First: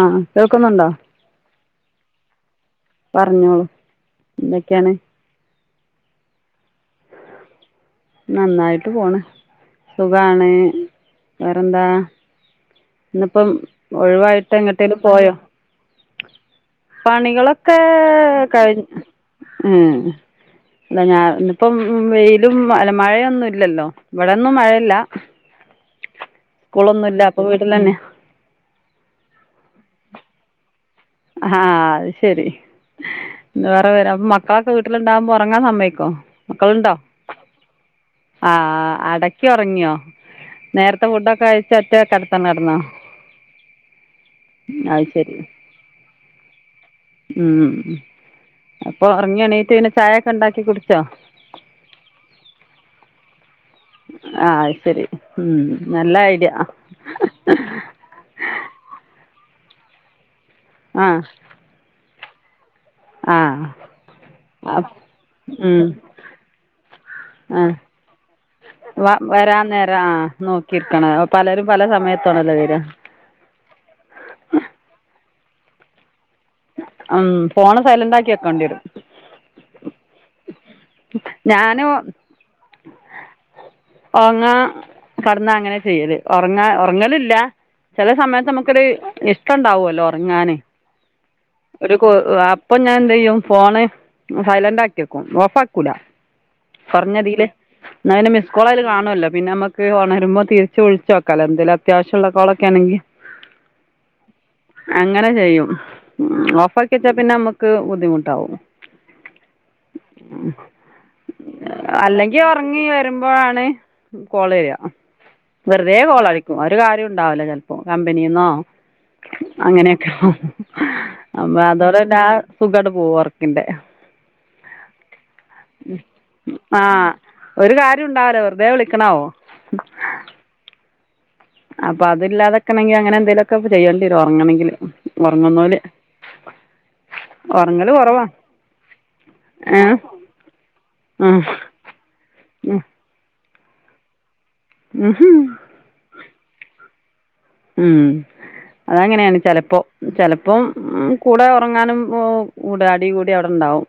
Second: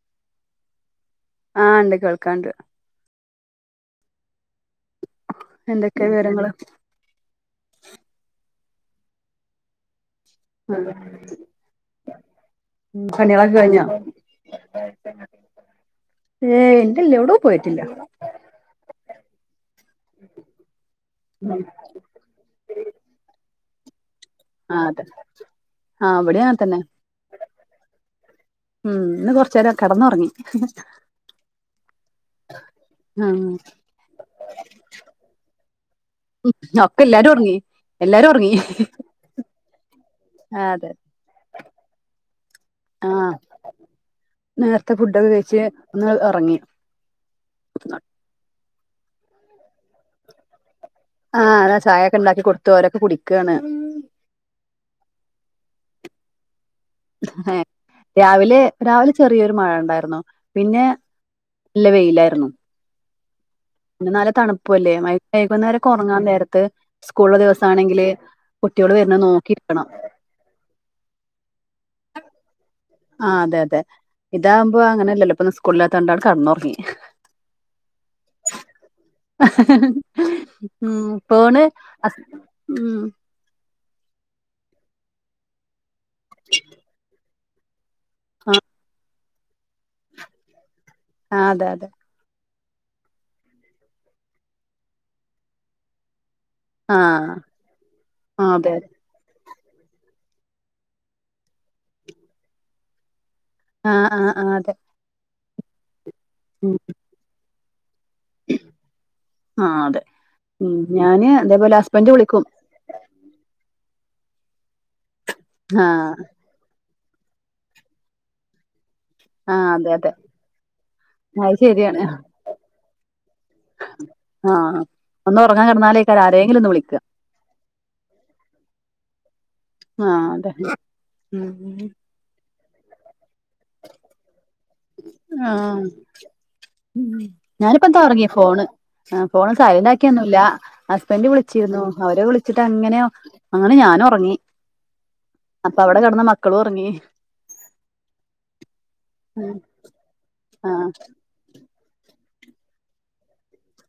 ആഹ കേൾക്കുന്നുണ്ടോ ആഹ ഉണ്ട് കേൾക്കാണ്ട് പറഞ്ഞോളൂ എന്തൊക്കെയാണ് എന്തൊക്കെയ വിവരങ്ങള് നന്നായിട്ട് പോണ് സുകാണ് വേറെന്താ ഉം ഇന്നിപ്പം പണികളൊക്കെ കഴിഞ്ഞോ ഒഴിവായിട്ട് എങ്ങട്ടേലും പോയോ ഏയ് ഇല്ലല്ല എവിടോ പണികളൊക്കെ പോയിട്ടില്ല കഴി ഉം അല്ലാ ഞാൻ ഇന്നിപ്പം വെയിലും അല്ല മഴയൊന്നും ഇല്ലല്ലോ ഇവിടൊന്നും ആഹ് മഴയില്ല അതെ ആഹ് ഇവിടെ അങ്ങനെ തന്നെ സ്കൂളൊന്നുംല്ല അപ്പൊ വീടിലന്നെ ഉം ഇന്ന് കൊറെ ചേരം കെടന്നുറങ്ങി ആഹ അത് ശരി ഉം ന്തുവ വര അപ്പൊ മക്കളൊക്കെ വീട്ടിലുണ്ടാകുമ്പോൾ ഉറങ്ങാ സമ്മയിക്കോ മക്കളുണ്ടോ ഒക്കെ എല്ലാരും ഉറങ്ങി എല്ലാരും ആ ഉറങ്ങി അടക്കി ഉറങ്ങിയോ ആഹ് അതെ നേരത്തെ ഫുഡൊക്കെ അഴച്ച ഒറ്റ കടുത്താണ്ട് കടന്നോ ആഹ് നേരത്തെ ഫുഡൊക്കെ കയ്ച്ച് ഒന്ന്ഉറങ്ങി ഉം അപ്പൊ ഉറങ്ങി എണീട്ട് പിന്നെ ചായയൊക്കെ ഉണ്ടാക്കി കുടിച്ചോ ആഹ് അത ചായയൊക്കെ ഉണ്ടാക്കി കൊടുത്തു അവരൊക്കെ കുടിക്കയാണ്‌ ആഹ അത് ശരി ഉം നല്ല ഐഡിയ ആ രാവിലെ രാവിലെ ചെറിയൊരു മഴ ഉണ്ടായിരുന്നു പിന്നെ ആഹ ഇല്ല വെയിലായിർന്നു ആഹ് പിന്ന നല്ല തണുപ്പു അല്ലേ മൈ കൈകുന്നേരം ഒക്കെ ഉറങ്ങാൻ നേരത്ത് സ്കൂളുള്ള ആ ദിവസാണെങ്കില് കുട്ടികള് വരുന്ന നോക്കിയിരിക്കണം കിട്ടണ പലരും പല സമയത്താണല്ലോ വെര ആ അതെ അതെ ഇതാവുമ്പോ അങ്ങന അല്ലല്ലോ ഇപ്പൊ സ്കൂളിലാത്ത കൊണ്ടാണ് കടന്നോ ഉം ഫോണ് സൈലന്റ് ആക്കി വക്കേണ്ടി വരും ഉ പോണ് ഹസ് ഉം ഉറങ്ങാ കടന്നാ അങ്ങനെ ചെയ്യല് ഉറങ്ങാ ഉറങ്ങലല്ല ചെല സമയത്ത് ആ നമുക്കൊരു ഇഷ്ടം ഉണ്ടാവൂല്ലോ ഉറങ്ങാന് ആ അതെ അതെ ഒരു പ്പ്‌ അപ്പൊ ഞാൻ എന്ത ചെയ്യും ഫോണ് സൈലന്റ് ആക്കിയക്കും ഓഫ് ആക്കൂല ആ കൊറഞ്ഞതില് ന്നാലു ആ മിസ്സ്കാൾ അതെ അതില് അതെ കാണുവല്ലോ പിന്നെ നമ്മക്ക് ക്കെ ഉണരുമ്പോ തിരിച്ച് വിളിച്ചോക്കാലോ എന്തലും അത്യാവശ്യമുള്ള കോളൊക്കെ ആണെങ്കി ആഹ് ആഹ് ആ് അതെ അങ്ങനെ ചെയ്യും മം ഉം ഓഫ് ആക്കി വെച്ചാ പിന്നെ നമുക്ക് ബുദ്ധിമു ആ അതെ ഉം ഞാന് അതേപോലെ ഹസ്ബൻഡ് വിളിക്കും ഇനി വരുമ്പോഴാണ് കോള് വരിക ആ വെറുതെ കോളായി ഒരു കാര്യം ഉണ്ടാവൂല ചെലപ്പോ കമ്പനിന്നോ ആ അതെ അങ്ങനെയൊക്കെ അതെ അ അത് ശരിയാണ് അതോരെല്ല സുഖട പോവും ഉറക്കിന്റെ ആഹ് ആഹ് ഉ ആഹ ഒരു കാര്യം ഉണ്ടാവൂല വെറുതെ വിളിക്കണവു ആഹ് അതെ ഉം ഇപ്പ അതില്ലാതെകണങ്കിൽ അങ്ങനെ എന്തെങ്കിലുക്കെ ചെയ്യേണ്ടിവരും ഉറങ്ങണങ്കില് ആഹ് ഉം ഉറങ്ങൽ ഞാനിപ്പോ തുടങ്ങി കുറവാണ് ഫോണ് ഏ ഫോണ് ഏ സൈലന്റാകിഒന്നുല്ലാ ഹസ്ബൻഡ് ആ വിളിച്ചിരുന്നു അവരെ വിളിച്ചിട്ട് അങ്ങനെ അങ്ങനെ ഞാന ഉറങ്ങി ഉംഹും അപ്പവ്ട കട്ന്ന് മക്കളൊറങ്ങി. ഉം അതങ്ങനേണ് ഉം ചെലപ്പോ ചെലപ്പോം ആഹ് ഉം കൂടെ ഒറങ്ങാനും ഊ കൂടെ അടി കൂടി അവ്ടണ്ടാവും.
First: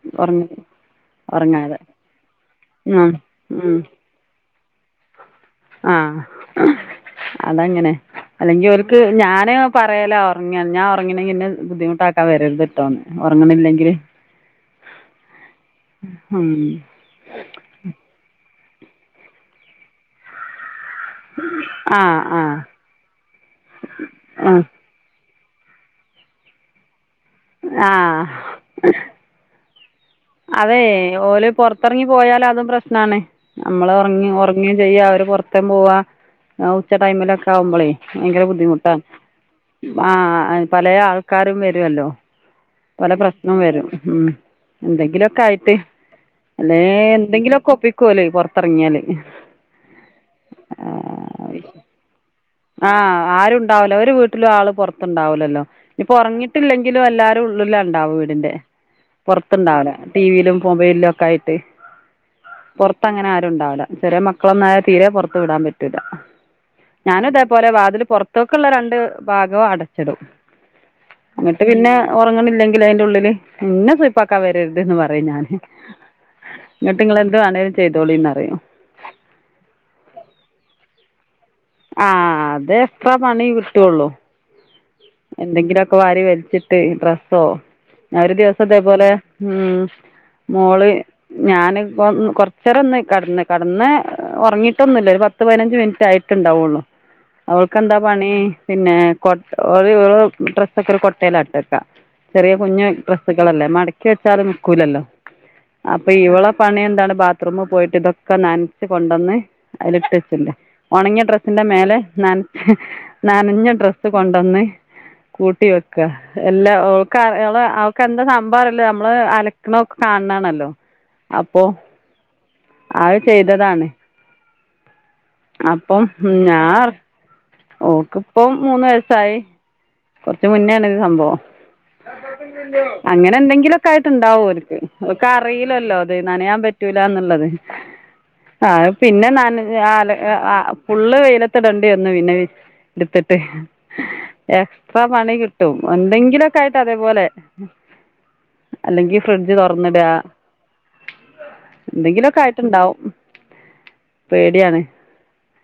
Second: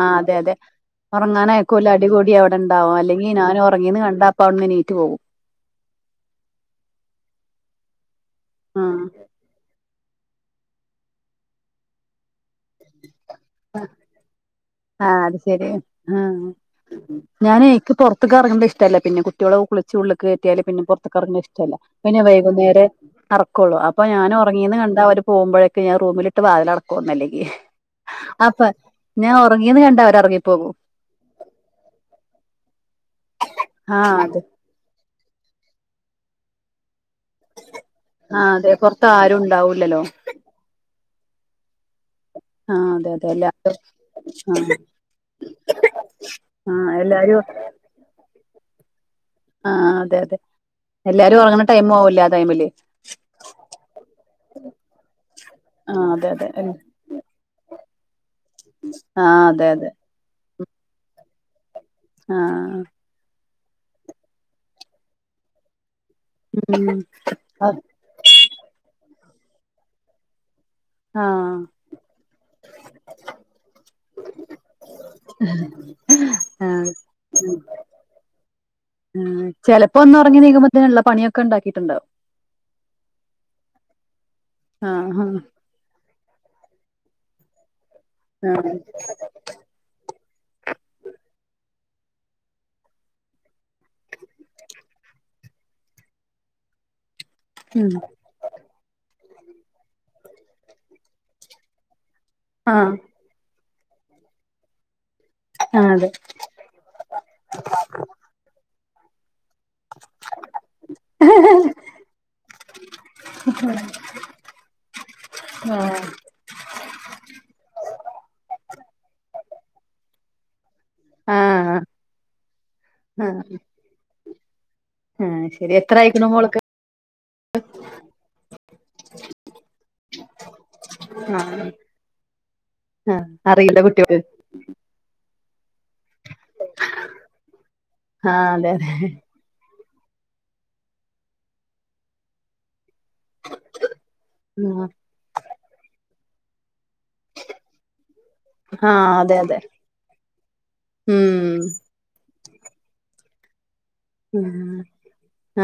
ആഹ് അതെ അതെ ഉറങ്ങാതെ ഒറങ്ങാനയ്ക്കൂല്ല അടികൂടി അവ്ടെണ്ടാവും ആ ഉം അല്ലെങ്കി ഉം ഞാനൊറങ്ങീന്ന് കണ്ടാ പ്പവ്‌ട്ന്ന് എണീറ്റു പോവും. ആഹ് അ് അതങ്ങനെ അല്ലെങ്കി ഓല്ക്ക് ആഹ് ഞാന് പറയല ഒറ്ങ്ങാൻ ഞാൻ ഒറങ്ങണെങ്കി ന്നെ ബുദ്ധിമുട്ടാക്കാ വരരുത്ട്ടോന്ന് ഒറങ്ങണില്ലെങ്കില്. ആഹ് അത് ശെരിയാണ് ഉം ഞാനെ ഇൻക്ക് പൊറ്ത്ത്ക്കറങ്ങണ്ട് ഇഷ്ടല്ല പിന്നെ കുട്ടിയോളെ കുളിച്ചുള്ളു കേറ്റിയാല് പിന്നെ പൊ റ്ത്ത് ക്കറ്ങ്ങ്ണ് ഇഷ്ടല്ല. പിന്നെ ആഹ് ആഹ് വൈകുന്നേരെ അറക്കൊള്ളൂ അപ്പൊ ഞാന് ആഹ് ഒറങ്ങീന്ന് കണ്ടാ ഓര് പോവ്മ്പഴേക്ക ഞാ റൂമിലിട്ട് വാതിലടക്കും ഒന്നല്ലെങ്കി ആഹ് ഞാ ഒറങ്ങീന്ന് കണ്ട അവരറങ്ങി അതെ ഓല് പൊറ്ത്തറങ്ങി പോയാല് അതും പ്രശ്നാണ്. ആഹ് നമ്മളൊറങ്ങി അതെ ഒറ് ങ്ങും ചെയ്യും അവര് പൊറ്ത്തെം പോവാ ആഉച്ച ടൈമിലൊക് ക്കാവുമ്പളെ ഭയങ്കര ആഹ് അതെ ബുദ്ധിമുട്ടാ പുറത്ത് ആരും ഉണ്ടാവൂല്ലല്ലോ ആഹ് പലേ ആൾക്കാരും വരുവല്ലോ ആഹ് അതെ പല അതെ പ്രശ്നം എല്ലാരും വരും ഉം ആഹ് എന്തെങ്കിലൊക്കായിട്ട് അല്ലെ ആഹ് എല്ലാരും എന്തെങ്കിലൊക്കെ ഒപ്പിക്കോലോ ഈ പൊറത്തെറങ്ങിയാല്. ആഹ് അതെ അതെ എല്ലാരും ഒറങ്ങണ ടൈമാവൂലെ ആ ടൈമില് ആ ആരും ഉണ്ടാവില്ല ഒരു വീട്ടിലും ആൾ ആഹ് അതെ അതെ എല്ലാരുള്ളിലാണ്ടാവ് വീടിന്റെ അതെ അതെ പൊറ്ത്തുണ്ടാവുല ടി വിയിലും മൊബൈലിലൊക്കായിട്ട് ആഹ് ആഹ് ആഹ് ഇപ്പൊങ്ങനെ ആരുണ്ടാവുല ചെറിയ മക്കളൊന്നായ തീരെ പൊറത്ത് വിടാൻ പറ്റൂല്ല ഉം ഞാനും ഇതേപോലെ ആഹ് വാതില് പൊറ്ത്തേക്കുള്ള രണ്ട് ഭാഗം അടച്ചിടും. ആഹ് അങ്ങനില്ലെങ്കി അയിൻ്റുള്ളില് ഇന്നെ സുയിപ്പാക്കാൻ വരരുത് ന്ന് പറിം ഞാന്. ആഹ് എന്നിട്ട് ഇങ്ങളെന്ത് വേണേലും ചെയ്തോളിന്നറിയും ആഹ് ചെലപ്പോന്നൊറങ്ങി ണീക്കുമ്പോത്തിന് ഉള്ള പണിയൊക്കെ ഇണ്ടാക്കിയിട്ടുണ്ട് ആഹ് അതെക്സ്ട്രാ പണി കിട്ടുള്ളൂ. ആഹ് എന്തെങ്കിലൊക്കെ വാരി വലിച്ചിട്ട് ഡ്രസ്സോ ഞാൻ ഒരു ദിവ്സം ആഹ് ഇതേപോലെ ഉം മോള് ഞാൻ ഇപ്പൊ കൊറച്ചേരൊന്ന് കടന്ന് കടന്ന് ഉറങ്ങിയിട്ടൊന്നുല്ല ഒരു പത്ത് പതിനഞ്ച് മിനിറ്റായി ട്ടുണ്ടാവുള്ളൂ ഉം അവൾക്കെന്താ പണി പിന്നെ കൊ ഒര് ഒ ഡ്രസ്സൊക്കെ ഒരു കൊട്ടയിലാട്ടക്കാ ചെറിയ കുഞ്ഞു ആഹ് ഡ്രെ സുകളല്ലേ മടക്കി വെച്ചാലും നിക്കൂലല്ലോ ആഹ് അതെ അപ്പൊ ഇവള പണി എന്താണ് ബാത്റൂമ് പോയിട്ട് ഇതൊക്കെ നൻച്ച് കൊണ്ടന്ന് അയിലിട്ടച്ച്ണ്ട്. ഒണങ്ങിയ ഡ്രസ്സിന്റെ മേലെ നൻ നനഞ്ഞ ഡ്രസ്സ് കൊണ്ടന്ന് കൂട്ടി വെക്ക എല്ലാ ഓക്ക് ഓൾ അവക്കെന്താ സംഭവറീല നമ്മള് അലക്ക്ണോക്ക് കാ ണാല്ലോ അപ്പോ ആഹ് അഅ് ആഹ് ചെയ്തതാണ് ആഹ് ശരി എത്ര അപ്പം ആയിക്കണു മോൾക്ക് ഞാഒർ ഓക്ക്പ്പം മൂന്ന് വയസായി. കൊറ്ച്ച് മുന്നേണ് ആഹ് ആഹ് അറിയില്ല അങ്ങനെന്തെങ്കിലൊക്കായിട്ട് കുട്ടിയോൾക്ക് ഉണ്ടാവോൽക്ക് ഓക്കറിയില്ലല്ലോ ഇത് നനയാൻ പറ്റൂലാന്നുള്ളത്. [inaudible] അതെ അതെ ആഹ് പിന്നെ നന് ആല് ഫുള്ള് വെയിലത്തിടണ്ടി വന്നു പിന്നെ ടുത്തിട്ട് ആഹ് എക്സ്ട്രാ പണി കിട്ടും എന്തെങ്കിലൊക്കായിട്ട് അതേപോലെ ആഹ് അല്ലെങ്കി അതെ ഫ്രിഡ്ജ് അതെ തുറന്നിട്ക ഉം എന്തെങ്കിലും ഒക്കെ ആയിട്ടുണ്ടാവും ഉം പേടിയാണ്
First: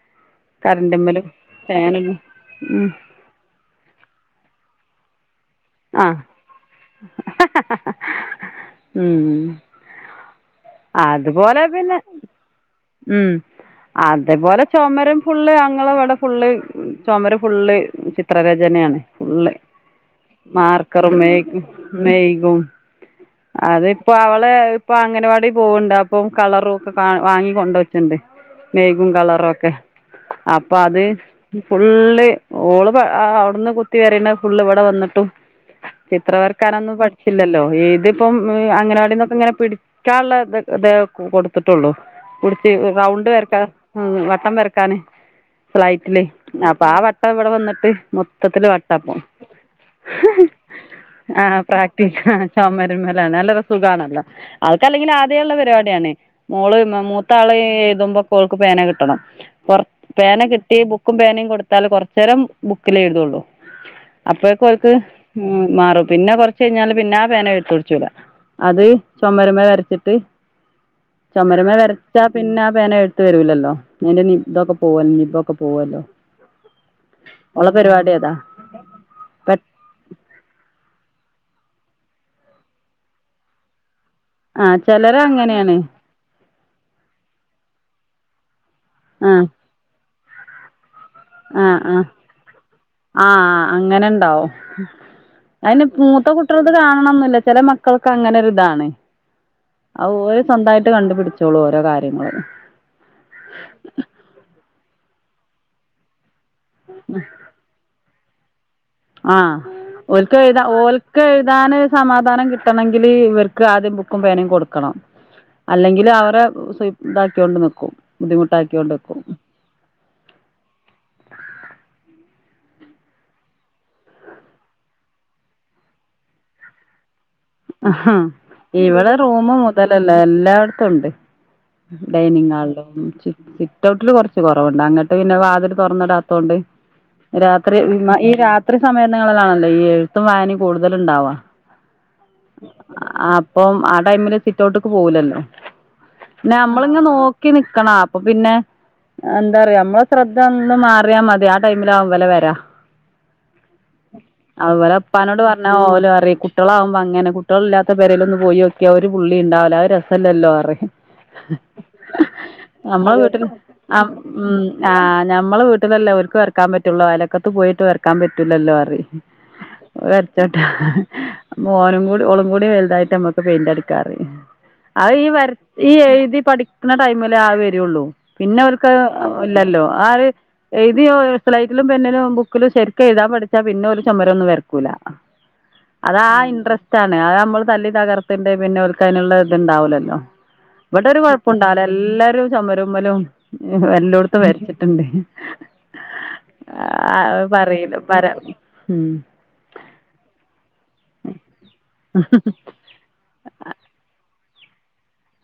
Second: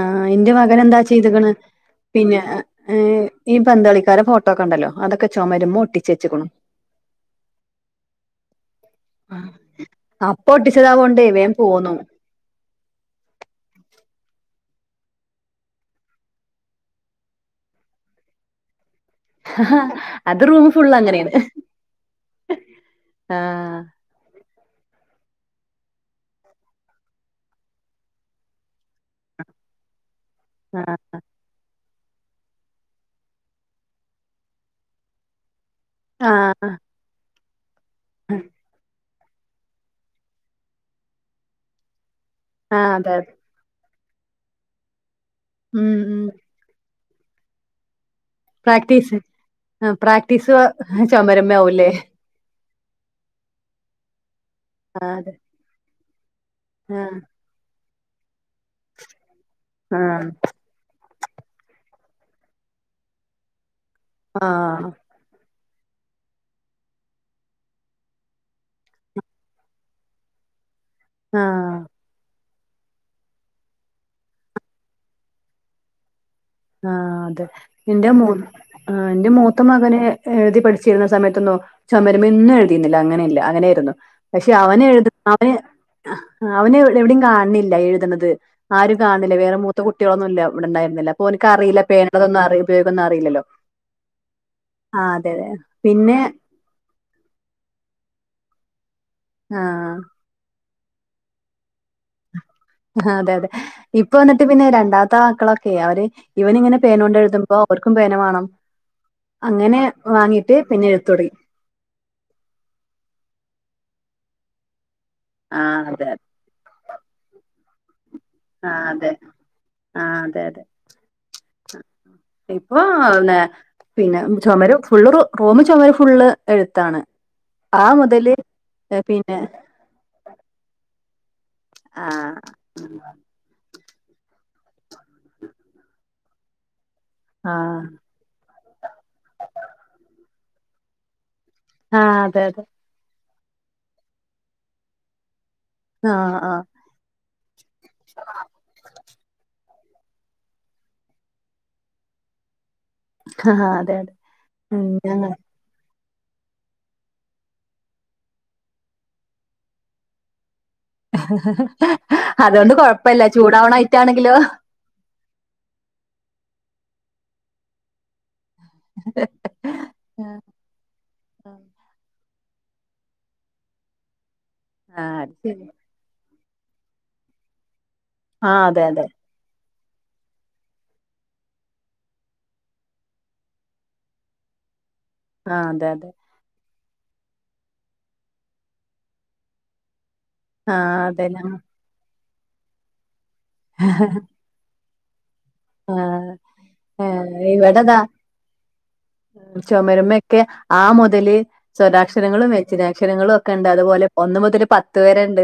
ആഹ് എന്റെ മകൻ എന്താ കറണ്ടിന്മേലും ചെയ്തുക്ക്ണ് ഫാനും പിന്നെ ഉം ഏ ഈ പന്തളിക്കാരെ ഫോട്ടോക്കൊണ്ടല്ലോ അതൊക്കെ ചുമരുമ്മേ ആ ഒട്ടിച്ച് വെച്ചക്കുണു [unintelligible] ഉം അപ്പൊ ഒട്ടിച്ചതാവോണ്ടേ അതു വേം പോലെ പോന്നു പിന്നെ ഉം അതേ പോലെ ചോമര് ഫുള്ള് ഞങ്ങള ഇവടെ ഫുള്ള് ചോമര് ഫുള്ള് ചിത്രരചനയാണ് ഫുള്ള് ഹാ മാർക്കറും മേയ്ഗും മെയ്ഗും ആഹ് അത് ഇപ്പൊ അവള് ഇപ്പൊ അംഗനവാടി പോവ്ണ്ട് അപ്പം കളറും ഒക്ക വാങ്ങി കൊണ്ട് വച്ണ്ട് മെയ്ഗും കളറോക്കെ അപ്പ ആഹ് അത് ഫുള്ള് ഓള് പ അവ്ട്ന്ന് കുത്തി വരിണ ഫുള്ള് ഇവട വന്ന്ട്ടും ചിത്രം ആഹ് വര്ക്കാനൊന്നും പട്ച്ചില്ലല്ലോ എഴുതി ഇപ്പം അങ്ങനവാടിന്നൊക്ക ഇങ്ങനെ പിടി ക്കാള്ള ഇതെ കൊട്ത്ത്ട്ടോള്ളൂ പുട്ച്ച് ആഹ് അതെ റൗണ്ട് അതെ വര്ക്കാ ഉം വട്ടം വര്ക്കാന് ഉം ഉം സ്ലൈറ്റില് അപ്പ ആ വട്ടം ഇവട വന്ന്ട്ട് മോ പ്രാക്ടീസ് ആ. പ്രാക്ടീസ് ചോമര്മ ആവുലെ ചോമര്മലാണ് നല്ലര് സുഖാണല്ലോ അവക്ക് അല്ലെങ്കില് ആഹ് അതെ ആദ്യേ ഇള്ള പരിവാടിയാണ് മോള് ആഹ് മൂത്താള് എഴുതുമ്പ പ്പോ ഓൾക്ക് പേന കിട്ടണം കൊർ ആഹ് പേന കി ട്ടി ബുക്കും പേനിം കൊടുത്താല് കൊർചെരം ബുക്കിലെ എഴുതൊള്ളൂ അപ്പ ആഹ് ഉം മാറും പിന്നെ കൊർച് കഴിഞ്ഞാല് പിന്നെ ആ പേന എയ്ത്തുട്ച്ചൂല അത് ചൊമര്മ വര്ച്ട്ട് ചോമര്മേ ആഹ് വര് ച്ചാ പിന്നെ ആ പേന എയ്ത്ത് വരൂലല്ലോ അയിന്റെ നി തൊക്ക പോവോ നിബൊക്കെ പോവല്ലോ നിബൊക്കെ പോവല്ലോ ആ അതെ ഓളെ ഇന്റെ പരിപാടി മൂ അതാ ആ ഇന്റെ പെ മൂത്ത മകന് എഴുതി പഠിച്ചിരുന്ന സമയത്തന്നോ ചോമര്മേന്നും എഴുതിരുന്നില്ല അങ്ങനെ ഇല്ല അങ്ങനെയിരുന്നു പക്ഷെ ആ അവന് എഴുത് ചെലര് അവന് അങ്ങനെയാണ് ആ അവന് എവ് എവ്ടിം കാൺണില്ല എഴുത്ണത് ആരും കാൺണില്ല ആഹ് വേറെ മു ത്ത കുട്ടിയളൊന്നുല്ല ഇവടണ്ടായിരുന്നില്ല ഓൻക്ക് ആഹ് അറീല ആഹ് പേണതൊന്നും അറി ഉപയോഗന്നും അറീലല്ലോ ആഹ് അങ്ങനെണ്ടാവും ആ അതെ അതെ പിന്നെ ട്ടർത് കാണണംന്ന്ല്ല ചെല മക്കൾക്ക് അങ്ങനെ ഒര്താണ് ആഹ് അ ഓല് സ്വന്തായിട്ട് കണ്ടുപിടിച്ചോളൂ ഓരോ കാര്യങ്ങള് ആ അതെ അതെ ഇപ്പൊന്നട്ട് പിന്നെ രണ്ടാമത്തെ മക്കളൊക്കെ അവര് ഇവന് ഇങ്ങനെ പേനോണ്ട് എഴുതുമ്പോ അവർക്കും പേന വാണം അങ്ങനെ വാങ്ങീട്ട് പിന്നെ എഴുത്ത് തോടങ്ങി ധാന ഒര് സമാധാനം കിട്ടണങ്കില് ഇവര്ക്ക് ആദ്യം ബുക്കും പേനിം കൊട്ക്കണം ആ അല്ലെങ്കില് അതെ. അവരെ സു ഇതാക്കിയൊണ്ട് നിക്കും ആ ബുദ്ധിമുട്ടാക്കിയോണ്ട് അതെ നിക്കും ആ അതെ അതെ ഇപ്പൊ ന്നെ പിന്നെ ചോമര് ഫുള്ള് റു റുമും ചോമര് ഫുള്ള് എഴുത്താണ് ആ അഹാ മുതല് ഇവള് പിന്നെ റുമ് മൊ ഇതലല്ല എല്ലാട്ത്തും ഉണ്ട് ആ. ഡൈനിങ് ഹാൾലും സിറ്റ് ഔട്ട്ല് കൊർച്ച് കോറവ്ണ്ട് അങ്ങട്ട് പിന്നെ വാത് ല് തൊർന്ന് ഇടാത്തൊണ്ട് ആ. രാത്രി ഈ രാത്രി സമയ നിങ്ങളിലാണല്ലോ ഈ എഴുത്തും വായനിം കൂടുതല്ണ്ടാവാ ആ അതെ അതെ അപ്പം ആ ടൈമ് ല് സിറ്റ് ഔട്ട്ക്ക് പോവുലല്ലോ ആ ആ നമ്മള് ഇങ്ങൻ നോക്കി നിക്കണ അപ്പൊ പിന്നെ എന്താറിയോ നമ്മള ശ്രദ്ധ ഒന്ന് മാറിയാ മതി ആ ടൈമ് ലാവും ഇവല വര ആ അതെ, അതെ. അ ഉം ഇവലെ ഞങ്ങ ഇപ്പാനോട് പർഞ്ഞ ഓലറിം കുട്ടിയളാവു മ്പം അങ്ങനെ കുട്ടിയൾല്ലാത്തെ പേരലോന്ന് പോയൊക്കിയ ഒരു പുള്ളി ഇണ്ടാവുല അത് രസല്ലല്ലോറിം അതുകൊണ്ട് നമ്മളെ കൊഴപ്പല്ല വീട്ടില് ചൂടാവണ അയിറ്റം ആഹ് ആണെങ്കിലോ ഉം ആഹ് ഞമ്മള് വീട്ടിലല്ലേ ഓല്ക് വറക്കാൻ പറ്റുള്ളോ അയലക്കത്ത് പോയിട്ട് വറക്കാൻ പറ്റൂലല്ലോ പറയും [unintelligible] ആ, അ ആ. ഓനും കൂടി ഓളും കൂടി വലുതായിട്ട്മ്മക്ക് പെയിന്റ് എടുക്കാറ് ആ അ ഈ അത് വ ശരി. ഈ എഴുതി പഠിക്കുന്ന ടൈമില് ആ വരുള്ളൂ ആ പിന്നെ അതെ, അവർക്ക് അതെ. ഇല്ലല്ലോ ആര് എഴതിയോ സ്ലൈറ്റിലും പെന്നിലും ബുക്കിലും ശരിക്കും എഴുതാൻ പഠിച്ചാ പിന്നെ ഒരു ചമ്മലൊന്നും വരുത്തില്ല ല ആ അതെ, അതെ. അതാ ഇൻട്രറസ്റ്റ് ആണ് അത് നമ്മള് തല്ലി തകർത്തിന്റെ പിന്നെ ഒരുക്കനുള്ള ഇത്ണ്ടാവലല്ലോ ആ ഇവിടെ ഒരു അതെ. കൊഴപ്പുണ്ടാവില്ല എല്ലാരും ചമരമ്മലും എല്ലോടത്തും മരിച്ചിട്ട് ആഹ് ഏഹ് പറയല പരാം ഉം ഉ ചുമരുമയൊക്കെ ആ മുതല സ്വരാക്ഷരങ്ങളും വെജ്ഞനാക്ഷരങ്ങളും ക്കണ്ട് അതുപോലെ ഒന്ന മുതല് പത്ത് പരെണ്ട്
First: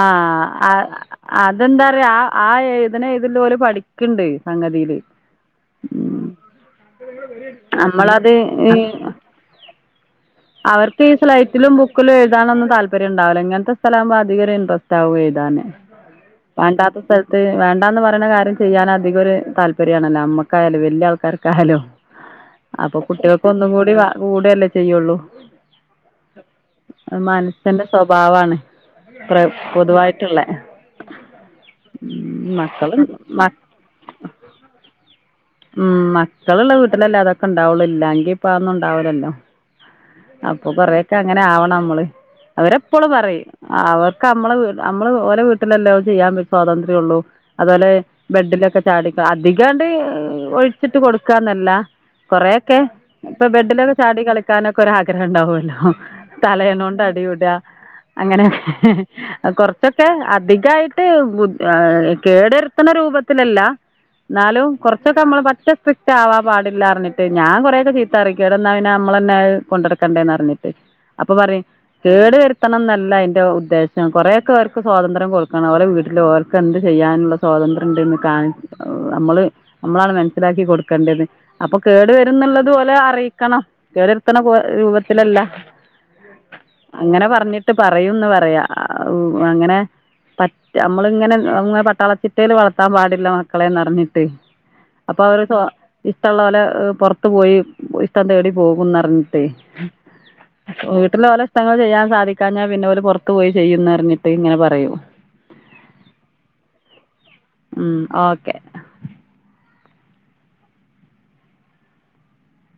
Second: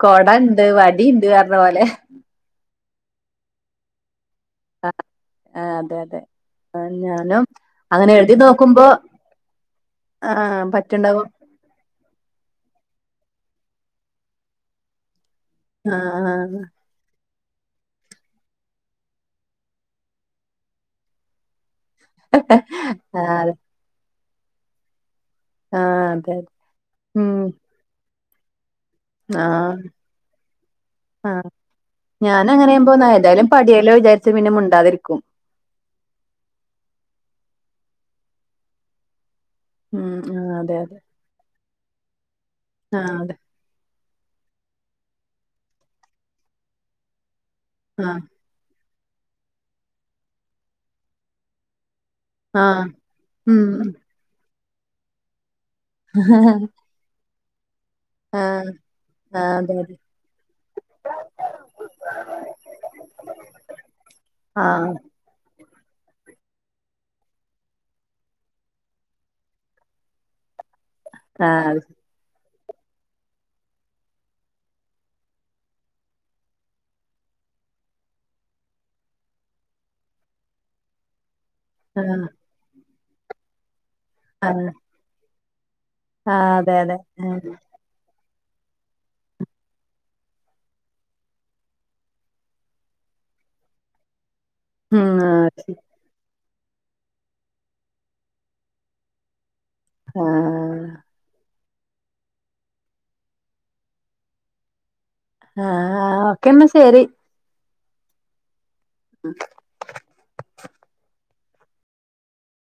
ആ പോലെ അതെന്താ പറയാ ആ എഴുതണ ഇതില് ഓല് പഠി ക്കണ്ട് സംഗതിയില് ആ അതെ അതെ ഞാനും അങ്ങനെ നമ്മളത് എഴുതി ഈ നോക്കുമ്പോ ആഹ് അവർക്ക് ഈ പറ്റുണ്ടാവും സ്ല തി ബുക്കും എഴുനൊന്ന താല്പര് ഉണ്ടാവില്ലങ്ങനത്തെ ഇങ്ങനെത്തെ സ്ഥലക്പോ അധികം ഇൻട്രസ്റ്റ് ആകും എഴുതാന ആഹ് വേണ്ടാത്ത സ്ഥലത്ത് വേണ്ടാന്ന് പറയുന്ന കാര്യം ചെയ്യാൻ അധികം ഒരു താല്പര്യംണല്ലോ അമ്മക്കായാലും വലിയ ആൾക്കാർക്കായാലും ആഹ് അപ്പൊ കുട്ടികൾക്ക് ഒന്നും കൂടി കൂടല്ലേ ചെയ്യുള്ളൂ ആഹ അതെ അതെ അത് മനുഷ്യന്റെ സ്വഭാവാണ് ആഹ ആ ഞാന അങ്ങനെയുമ്പോ മക്കള് എന്തായാലും മ പ ല്ല വിചാരിച്ച പിന്നെ മിണ്ടാതിരിക്കും ഉം മക്കളുള്ള വീട്ടിലല്ലേ അതൊക്കെ ഉണ്ടാവുള്ളൂ ഇല്ല എങ്കി ഇപ്പ അന്നുംണ്ടാവലല്ലോ ഉം ആഹ് അപ്പൊ അതെ അതെ കൊറയൊക്കെ അങ്ങനെ ആവണം നമ്മള് അവരെപ്പോളും ആഹ് അതെ പറയും അവർക്ക് നമ്മള നമ്മള് ഓരോ വീട്ടിലെല്ല ചെയ്യാൻ പറ്റ സ്വാതന്ത്ര്യം ഉള്ളൂ അതുപോലെ ആഹ് ബെഡിലൊക്കെ ചാടിക്ക അധികാണ്ട് ഒഴിച്ചിട്ട് കൊടുക്കാന്നല്ല കുറെക്കെ ആഹ് ഇപ്പൊ ഉം ബെഡിലൊക്കെ ചാടി കളിക്കാനൊക്കെ ഒ ആഗ്രഹം ഉണ്ടാവുമല്ലോ തലയണോണ്ട് അടികൂടുക അങ്ങനെ ആഹ് ആഹ് അതെ അതെ കുറച്ചൊക്കെ അധികമായിട്ട് കേടുരുത്തണ രൂപത്തിലല്ല എന്നാലും ആഹ് കുറ നമ്മൾ പെ സ്ട്രിക് ആവാൻ പാടില്ല പറഞ്ഞട്ട് ഞാൻ കൊറെക്ക ചീത്തറക്ക അവിടൊ നമ്മൾന്നെ കൊണ്ടക്ക കണ്ടന്ന് അറിഞ്ഞിട്ട് അപ്പൊ പറ ആഹ് കേടു വരുത്തണം എന്നല്ല അതിന്റെ ഉദ്ദേശം കുറെക്കെ അവർക്ക് സ്വാതന്ത്ര്യം കൊടുക്കാണ് അവലെ വീട്ടിൽ അവർക്ക് എന്ത് ചെയ്യാനുള്ള സ്വാതന്ത്ര്യം ഉണ്ട്ന്ന് കാണി നമ്മൾ നമ്മളാണ് മനസ്സിലാക്കി കൊടുക്കേണ്ടത് അപ്പൊ കേടു വര ആഹ് എന്നുള്ളത്പലെ അറിയിക്കണം കേട് ഇ രൂപത്തിലല്ല ആഹ് അതെ അങ്ങനെ അതെ പറഞ്ഞിട്ട് പറയൂന്ന് പറയാ അങ്ങനെ പറ്റ നമ്മളിങ്ങനെ അ പട്ടാളച്ചിട്ടൽ വളർത്താൻ പാടില്ല മക്കളെ നിറഞ്ഞിട്ട് ഉം അപ്പൊ അവര് ഇഷ്ടമുള്ള പോലെ പുറത്തു പോയി ഇഷ്ടം തേടി പോകന്ന്റിഞ്ഞിട്ടേ ആഹ വീട്ടില് ഓല ഇഷ്ടങ്ങൾ ചെയ്യാൻ സാധിക്കാ ഞ്ഞാ പിന്നെ പോറത്ത് പോയി ചെയ്യുംന്ന് അറിഞ്ഞിട്ട് ഇങ്ങനെ പറയും ആഹ ഓക്കെന്നാ ശരി ഉം ഓക്കെ ഉം